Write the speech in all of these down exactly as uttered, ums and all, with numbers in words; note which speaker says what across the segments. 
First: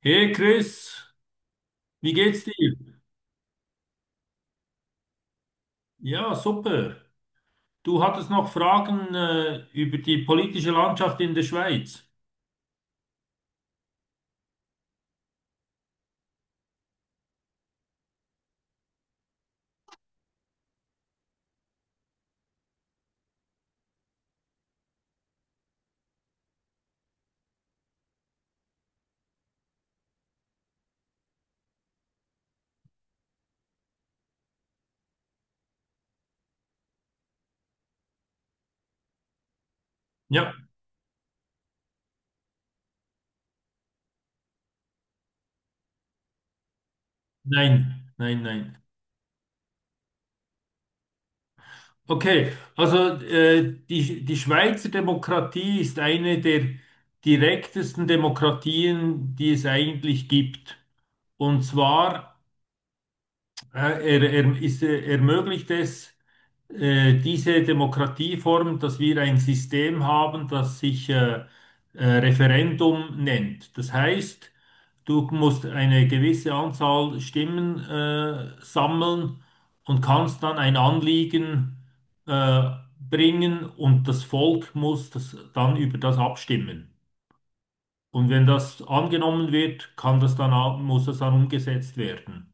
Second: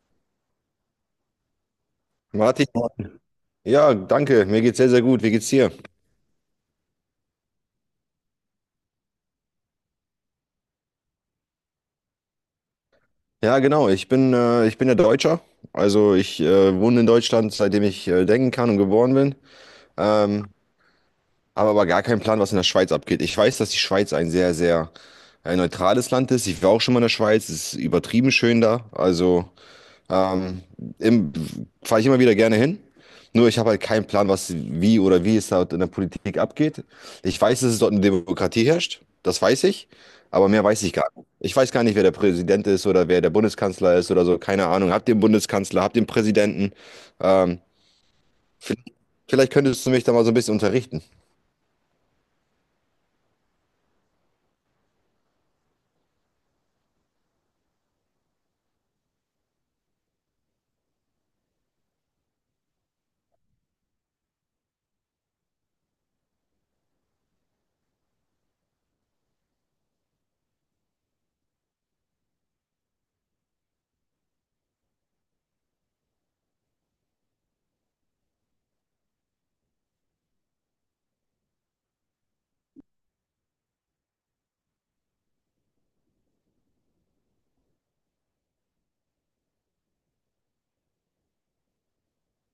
Speaker 1: Hey Chris, wie geht's
Speaker 2: Martin,
Speaker 1: dir?
Speaker 2: ja, danke. Mir geht's sehr, sehr gut. Wie geht's dir?
Speaker 1: Ja, super. Du hattest noch Fragen äh, über die politische Landschaft in der Schweiz.
Speaker 2: Ja, genau. Ich bin, äh, ich bin ja Deutscher. Also ich äh, wohne in Deutschland, seitdem ich äh, denken kann und geboren bin. Ähm, habe aber gar keinen Plan, was in der Schweiz abgeht. Ich weiß, dass die Schweiz ein sehr, sehr äh, neutrales Land ist. Ich war auch schon mal in der Schweiz. Es ist übertrieben schön da. Also Ähm, im, fahre ich immer wieder gerne hin. Nur ich habe halt keinen Plan, was, wie oder wie es dort in der Politik abgeht. Ich weiß, dass es dort eine Demokratie herrscht. Das weiß ich. Aber
Speaker 1: Ja,
Speaker 2: mehr weiß ich gar nicht. Ich weiß gar nicht, wer der Präsident ist oder wer der Bundeskanzler ist oder so. Keine Ahnung. Hab den Bundeskanzler, hab den Präsidenten. Ähm,
Speaker 1: nein, nein,
Speaker 2: v-
Speaker 1: nein.
Speaker 2: vielleicht könntest du mich da mal so ein bisschen unterrichten.
Speaker 1: Okay, also äh, die, die Schweizer Demokratie ist eine der direktesten Demokratien, die es eigentlich gibt. Und zwar Ja, Er, er, ist, äh, ermöglicht es, äh, diese Demokratieform, dass wir ein System haben, das sich äh, äh, Referendum nennt. Das heißt, du musst eine gewisse Anzahl Stimmen äh, sammeln und kannst dann ein Anliegen äh, bringen und das Volk muss das dann über das abstimmen. Und wenn das angenommen wird, kann das dann, auch- muss das dann umgesetzt werden.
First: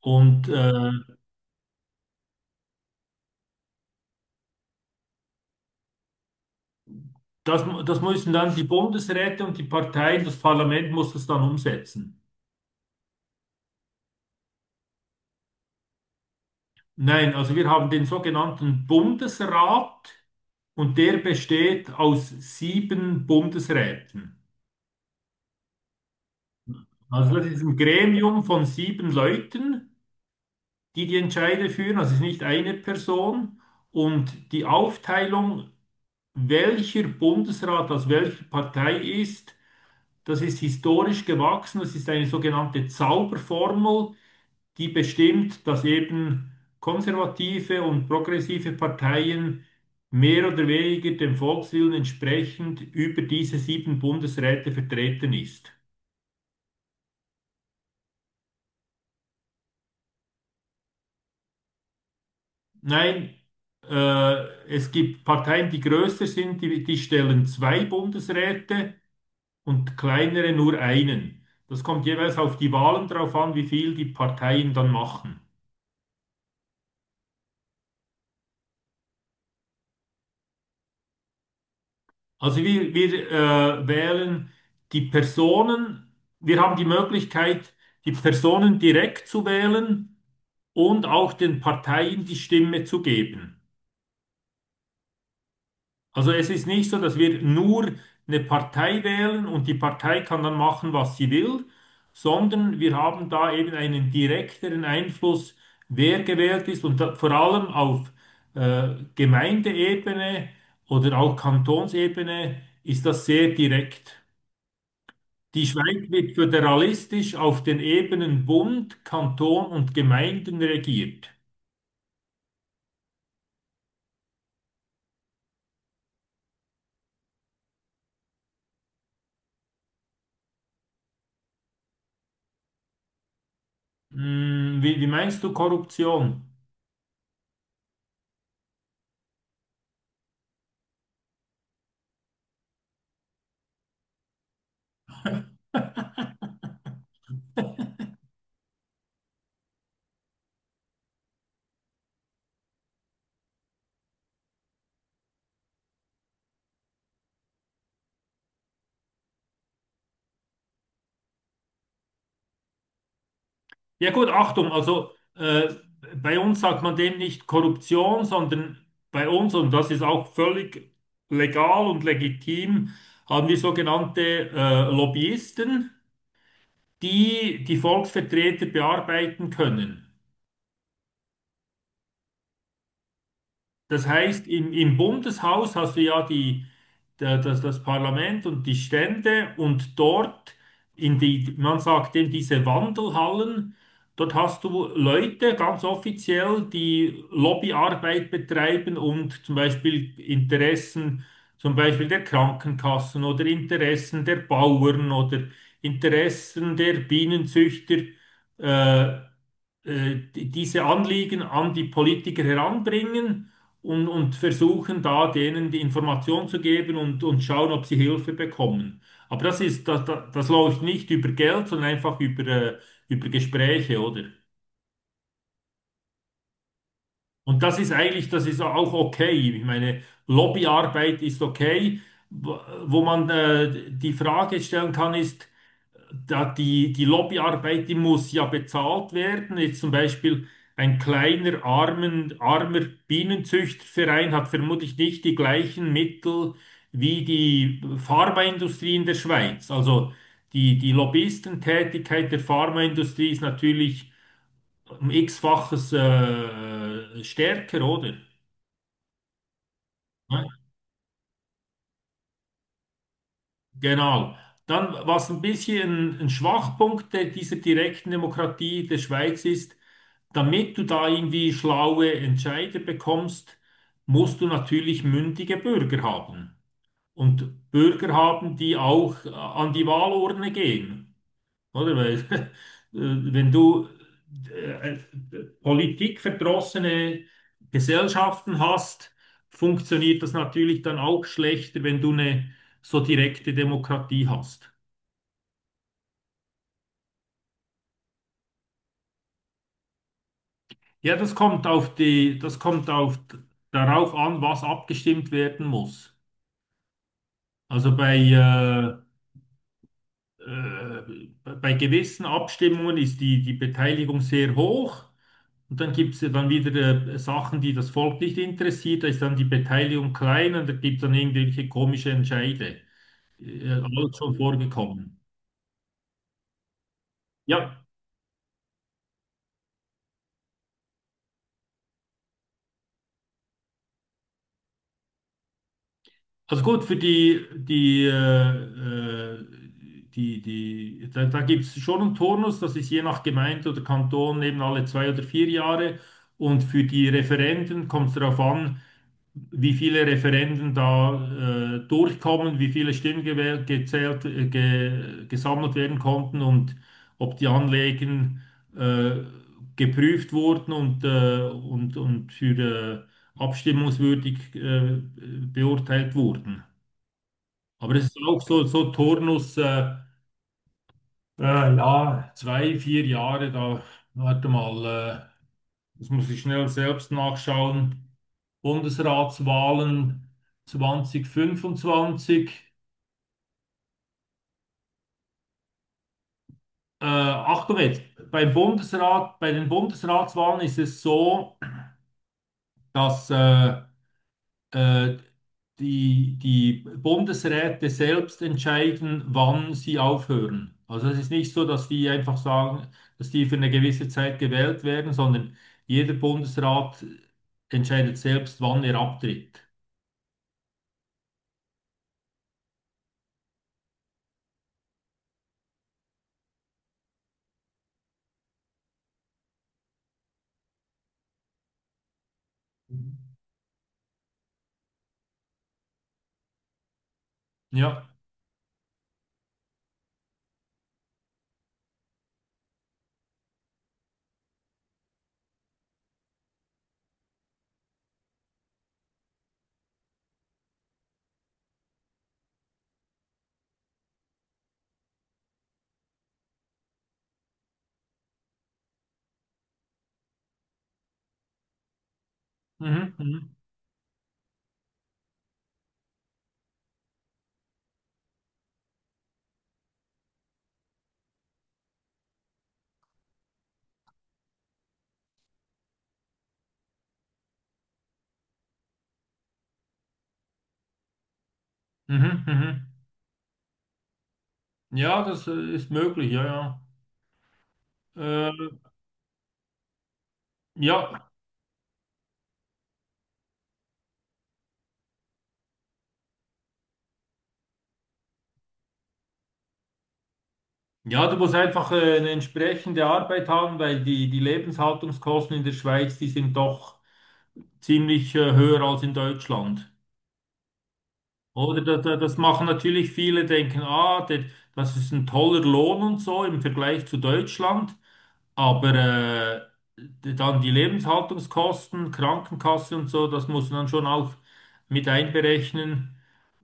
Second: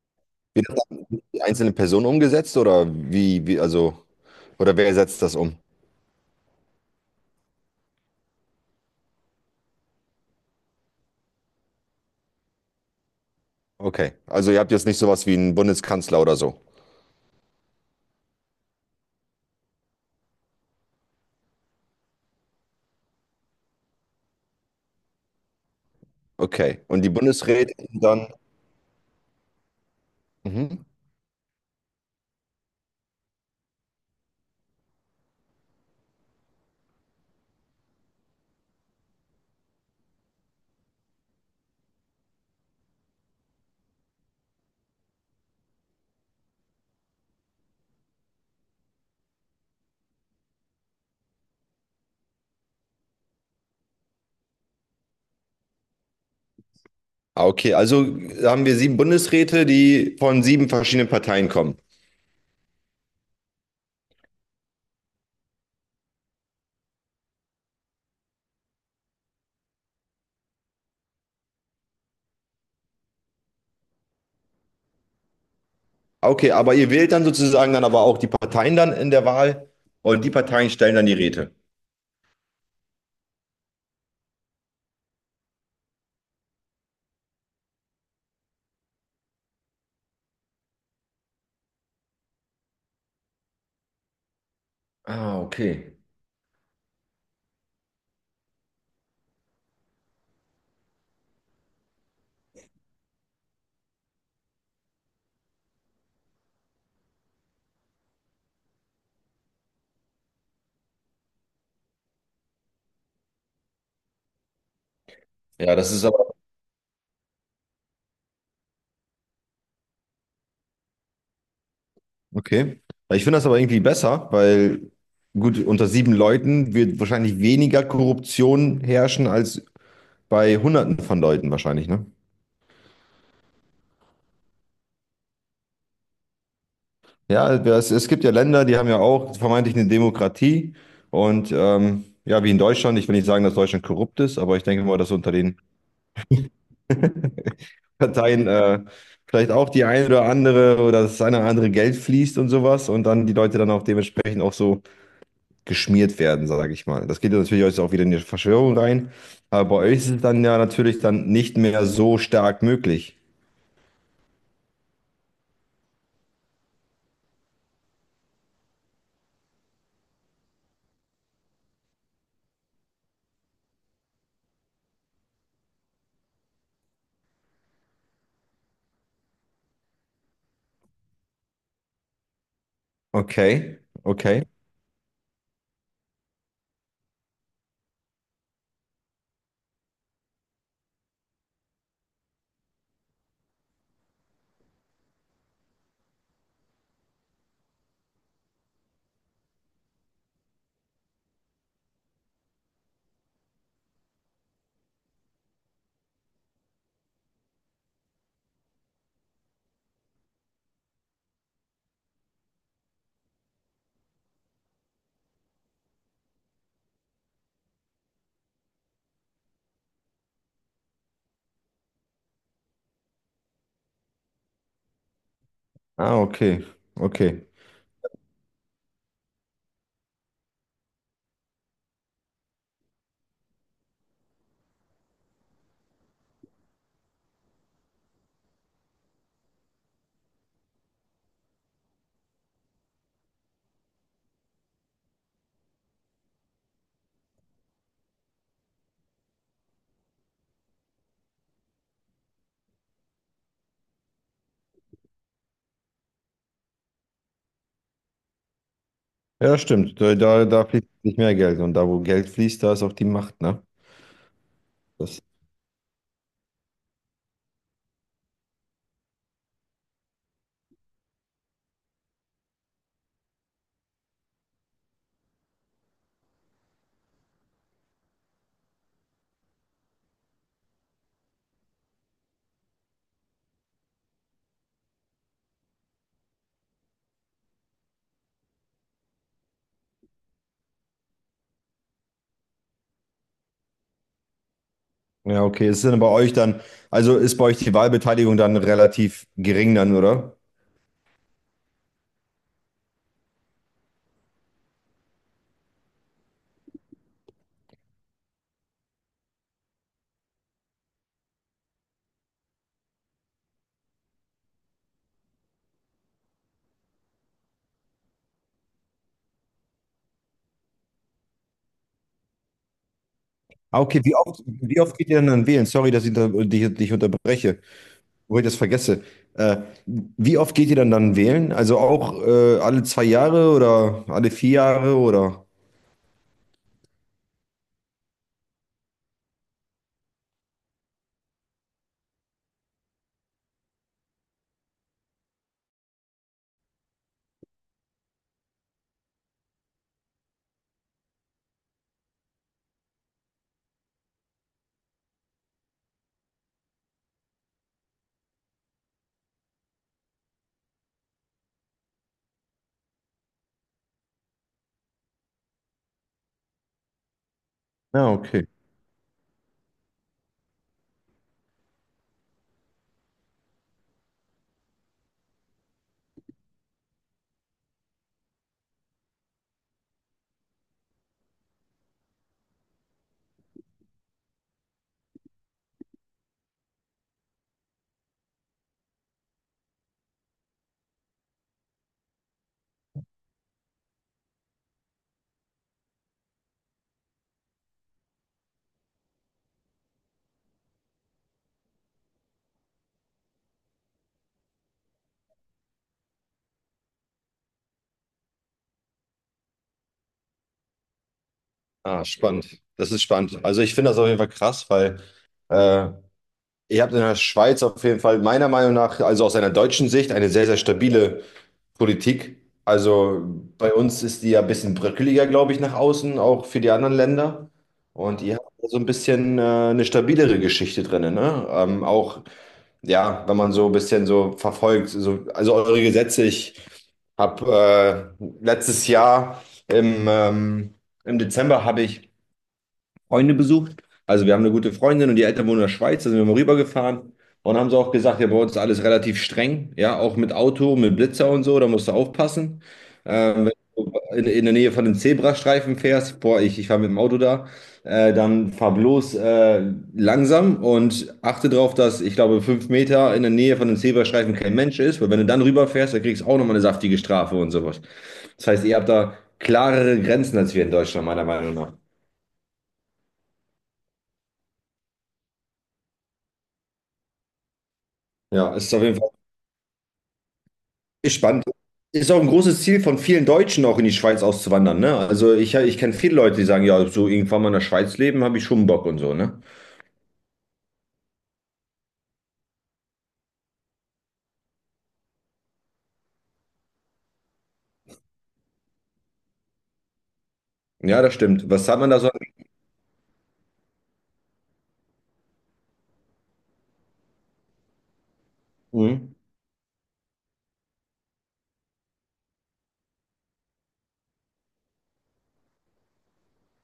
Speaker 1: Und
Speaker 2: Wie das
Speaker 1: äh,
Speaker 2: dann die einzelnen Personen umgesetzt oder wie, wie, also, oder wer setzt das um?
Speaker 1: Das, mu- das müssen dann die Bundesräte und die Parteien, das Parlament muss das dann umsetzen.
Speaker 2: Okay. Also ihr habt jetzt nicht sowas wie einen Bundeskanzler oder so.
Speaker 1: Nein, also wir haben den sogenannten Bundesrat und der besteht aus sieben Bundesräten.
Speaker 2: Okay. Und die
Speaker 1: Also das ist
Speaker 2: Bundesräte
Speaker 1: ein
Speaker 2: sind dann.
Speaker 1: Gremium von sieben Leuten,
Speaker 2: Mhm.
Speaker 1: die die Entscheide führen, also es ist nicht eine Person. Und die Aufteilung, welcher Bundesrat aus welcher Partei ist, das ist historisch gewachsen, das ist eine sogenannte Zauberformel, die bestimmt, dass eben konservative und progressive Parteien mehr oder weniger dem Volkswillen entsprechend über diese sieben Bundesräte vertreten ist.
Speaker 2: Ah, okay, also haben wir sieben Bundesräte, die von sieben verschiedenen Parteien kommen.
Speaker 1: Nein, äh, es gibt Parteien, die größer sind, die, die stellen zwei Bundesräte und kleinere nur einen. Das kommt jeweils auf die Wahlen drauf an, wie viel die Parteien dann machen.
Speaker 2: Ah, okay, aber ihr wählt dann sozusagen dann aber auch die Parteien dann in der Wahl und die Parteien stellen dann die Räte.
Speaker 1: Also wir, wir äh, wählen die Personen, wir haben die Möglichkeit, die Personen direkt zu wählen und auch den Parteien die Stimme zu geben.
Speaker 2: Ah, okay.
Speaker 1: Also es ist nicht so, dass wir nur eine Partei wählen und die Partei kann dann machen, was sie will, sondern wir haben da eben einen direkteren Einfluss, wer gewählt ist und da, vor allem auf äh, Gemeindeebene oder auch Kantonsebene ist das sehr direkt. Die
Speaker 2: Ja, das ist
Speaker 1: Schweiz wird
Speaker 2: aber.
Speaker 1: föderalistisch auf den Ebenen Bund, Kanton und Gemeinden regiert.
Speaker 2: Okay. Ich finde das aber irgendwie besser, weil gut, unter sieben Leuten wird wahrscheinlich weniger Korruption herrschen als bei Hunderten von Leuten wahrscheinlich, ne?
Speaker 1: Hm, wie, wie meinst du Korruption?
Speaker 2: Ja, es, es gibt ja Länder, die haben ja auch vermeintlich eine Demokratie. Und ähm, ja, wie in Deutschland, ich will nicht sagen, dass Deutschland korrupt ist, aber ich denke mal, dass unter den Parteien äh, vielleicht auch die eine oder andere oder das eine oder andere Geld fließt und sowas und dann die Leute dann auch dementsprechend auch so geschmiert werden, sage ich mal. Das geht ja natürlich jetzt auch wieder in die Verschwörung rein, aber bei euch ist es dann ja natürlich dann nicht mehr so stark möglich.
Speaker 1: Ja gut, Achtung, also äh, bei uns sagt man dem nicht Korruption, sondern bei uns, und das ist auch völlig legal und legitim, haben wir sogenannte äh, Lobbyisten, die die Volksvertreter bearbeiten können.
Speaker 2: Okay,
Speaker 1: Das
Speaker 2: okay.
Speaker 1: heißt, im, im Bundeshaus hast du ja die, da- das, das Parlament und die Stände und dort in die, man sagt eben diese Wandelhallen, dort hast du Leute ganz offiziell, die Lobbyarbeit betreiben und zum Beispiel Interessen, zum Beispiel der Krankenkassen oder Interessen der Bauern oder Interessen der Bienenzüchter äh, äh, die- diese Anliegen an die Politiker heranbringen und, und versuchen da denen die Information zu geben und, und schauen, ob sie Hilfe bekommen. Aber das ist, das, das, das läuft nicht über Geld, sondern einfach über, äh, über Gespräche, oder?
Speaker 2: Ah, okay, okay.
Speaker 1: Und das ist eigentlich, das ist auch okay. Ich meine, Lobbyarbeit ist okay. Wo wo man äh, die Frage stellen kann, ist, da die, die Lobbyarbeit, die muss ja bezahlt werden. Jetzt zum Beispiel ein kleiner, armen, armer Bienenzüchterverein hat vermutlich nicht die gleichen Mittel wie die Pharmaindustrie in der Schweiz. Also die, die Lobbyistentätigkeit der Pharmaindustrie ist natürlich um x-faches äh, stärker, oder?
Speaker 2: Ja, stimmt. Da,
Speaker 1: Ne?
Speaker 2: da, da fließt nicht mehr Geld. Und da, wo Geld fließt, da ist auch die Macht, ne?
Speaker 1: Genau. Dann,
Speaker 2: Das,
Speaker 1: was ein bisschen ein Schwachpunkt der, dieser direkten Demokratie der Schweiz ist, damit du da irgendwie schlaue Entscheider bekommst, musst du natürlich mündige Bürger haben. Und Bürger haben, die auch äh, an die Wahlurne gehen. Oder? Weil, äh, wenn du äh, politikverdrossene Gesellschaften hast, funktioniert das natürlich dann auch schlechter, wenn du eine so direkte Demokratie hast.
Speaker 2: ja, okay. Ist denn bei euch dann, also ist bei euch die Wahlbeteiligung dann relativ gering dann, oder?
Speaker 1: Ja, das kommt auf die, das kommt auf, darauf an, was abgestimmt werden muss. Also bei, äh, äh, bei gewissen Abstimmungen ist die, die Beteiligung sehr hoch und dann gibt es dann wieder äh, Sachen, die das Volk nicht interessiert, da ist dann die Beteiligung klein und da gibt es dann irgendwelche komische Entscheide. Äh,
Speaker 2: Ah, okay. Wie
Speaker 1: alles schon
Speaker 2: oft, wie oft geht ihr
Speaker 1: vorgekommen.
Speaker 2: denn dann wählen? Sorry, dass ich unter, dich, dich unterbreche,
Speaker 1: Ja.
Speaker 2: wo ich das vergesse. Äh, wie oft geht ihr dann dann wählen? Also auch äh, alle zwei Jahre oder alle vier Jahre oder?
Speaker 1: Also gut, für die, die, äh, äh, die, die, da, da gibt es schon einen Turnus, das ist je nach Gemeinde oder Kanton eben alle zwei oder vier Jahre. Und für die Referenden kommt es darauf an, wie viele Referenden da äh, durchkommen, wie viele Stimmen gewählt, gezählt, äh, ge, gesammelt werden konnten und ob die Anliegen äh, geprüft wurden und, äh, und, und für äh, abstimmungswürdig äh, beurteilt wurden. Aber es
Speaker 2: Ja,
Speaker 1: ist auch
Speaker 2: okay.
Speaker 1: so, so, Turnus, äh, äh, ja, zwei, vier Jahre, da, warte mal, äh, das muss ich schnell selbst nachschauen. Bundesratswahlen zweitausendfünfundzwanzig. Äh, Achtung jetzt, beim Bundesrat, bei den Bundesratswahlen ist es so, dass äh, äh, die, die Bundesräte selbst entscheiden, wann sie aufhören. Also es ist nicht so, dass die einfach sagen, dass die für eine gewisse Zeit gewählt werden, sondern jeder Bundesrat entscheidet selbst, wann er abtritt.
Speaker 2: Ah, spannend. Das ist spannend. Also ich finde das auf jeden Fall krass, weil äh, Ihr habt in der Schweiz auf jeden Fall meiner Meinung nach, also aus einer deutschen Sicht, eine sehr, sehr stabile Politik. Also bei uns ist die ja ein bisschen bröckeliger, glaube ich, nach außen, auch für die anderen Länder.
Speaker 1: Ja.
Speaker 2: Und ihr habt so ein bisschen äh, eine stabilere Geschichte drin, ne? Ähm, auch, ja, wenn man so ein bisschen so verfolgt, so, also eure Gesetze, ich habe äh, letztes Jahr im, ähm, im Dezember habe ich Freunde besucht. Also wir haben eine gute Freundin und die Eltern wohnen in der Schweiz, da sind wir mal rübergefahren. Und haben sie auch gesagt, ja, bei uns ist alles relativ streng, ja, auch mit Auto, mit Blitzer und so, da musst du aufpassen.
Speaker 1: Mhm,
Speaker 2: Ähm, wenn
Speaker 1: mhm,
Speaker 2: du in, in der Nähe von den Zebrastreifen fährst, boah, ich, ich fahre mit dem Auto da, äh, dann fahr bloß äh, langsam und achte darauf, dass, ich glaube, fünf Meter in der Nähe von den Zebrastreifen kein Mensch ist, weil wenn du dann rüberfährst, dann kriegst du auch nochmal eine saftige Strafe und sowas. Das heißt, ihr habt da klarere Grenzen als wir in Deutschland, meiner Meinung nach.
Speaker 1: mhm, mhm. Ja, das äh, ist möglich, ja, ja. Äh,
Speaker 2: Ja, es ist auf jeden Fall. Ist
Speaker 1: ja.
Speaker 2: spannend. Ist auch ein großes Ziel von vielen Deutschen, auch in die Schweiz auszuwandern, ne? Also ich, ich kenne viele Leute, die sagen, ja, so irgendwann mal in der Schweiz leben, habe ich schon Bock und so, ne?
Speaker 1: Ja, du musst einfach äh, eine entsprechende Arbeit haben, weil die, die Lebenshaltungskosten in der Schweiz, die sind doch ziemlich äh, höher als in Deutschland.
Speaker 2: Ja, das stimmt. Was hat
Speaker 1: Oder
Speaker 2: man
Speaker 1: da-
Speaker 2: da so?
Speaker 1: da- das machen natürlich viele, denken, ah, der, das ist ein toller Lohn und so im Vergleich zu Deutschland. Aber
Speaker 2: Mhm.
Speaker 1: äh, d- dann die Lebenshaltungskosten, Krankenkasse und so, das muss man dann schon auch mit einberechnen.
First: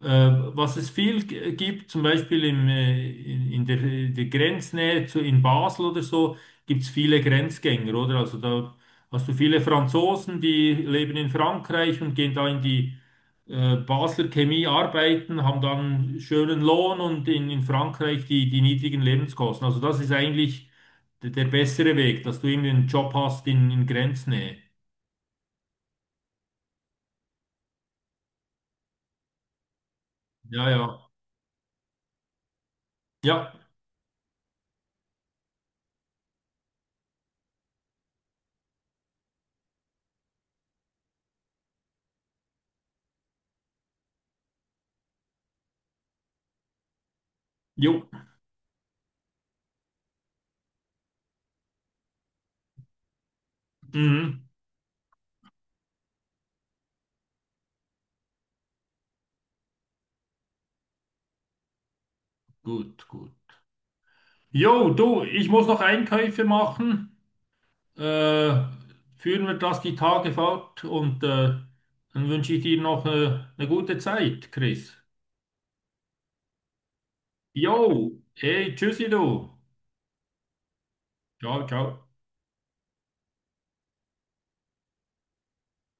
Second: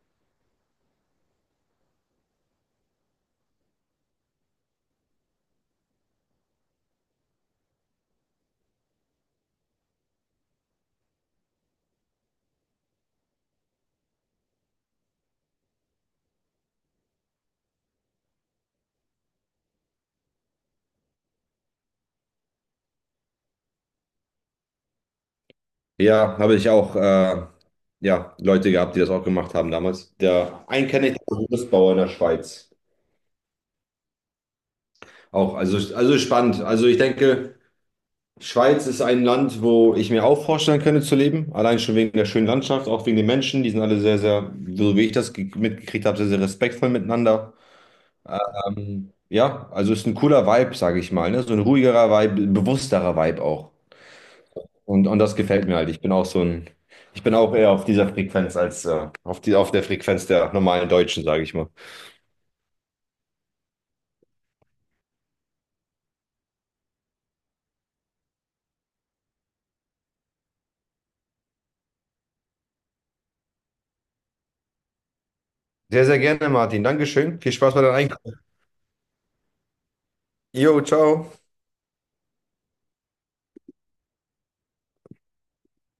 Speaker 1: Äh, Was es viel g- gibt, zum Beispiel im, äh, in, in der, in der Grenznähe zu, in Basel oder so, gibt es viele Grenzgänger, oder? Also da hast du viele Franzosen, die leben in Frankreich und gehen da in die äh, Basler Chemie arbeiten, haben dann schönen Lohn und in, in Frankreich die, die niedrigen Lebenskosten. Also das ist eigentlich der, der bessere Weg, dass du eben einen Job hast in, in Grenznähe.
Speaker 2: Ja, habe ich auch, äh, ja, Leute gehabt, die das auch gemacht haben damals. Der
Speaker 1: Ja,
Speaker 2: einen kenne
Speaker 1: ja.
Speaker 2: ich, der ist Gerüstbauer in der Schweiz.
Speaker 1: Ja,
Speaker 2: Auch, also, also spannend. Also ich denke, Schweiz ist ein Land, wo ich mir auch vorstellen könnte zu leben. Allein schon wegen der schönen Landschaft, auch wegen den Menschen. Die sind alle sehr, sehr, so wie ich das ge- mitgekriegt habe, sehr, sehr respektvoll miteinander.
Speaker 1: jo.
Speaker 2: Ähm, ja, also ist ein cooler Vibe, sage ich mal, ne? So ein ruhigerer Vibe, bewussterer Vibe auch.
Speaker 1: Mhm.
Speaker 2: Und, und das gefällt mir halt. Ich bin auch so ein, ich bin auch eher auf dieser Frequenz als äh, auf die, auf der Frequenz der normalen Deutschen, sage ich mal.
Speaker 1: Gut, gut. Jo, du, ich muss noch Einkäufe machen. Äh, Führen wir das die Tage fort und äh, dann wünsche ich dir noch äh, eine gute Zeit, Chris.
Speaker 2: Sehr, sehr gerne, Martin. Dankeschön. Viel
Speaker 1: Jo,
Speaker 2: Spaß bei deinem Einkaufen.
Speaker 1: hey, tschüssi du.
Speaker 2: Jo, ciao.
Speaker 1: Ciao, ciao.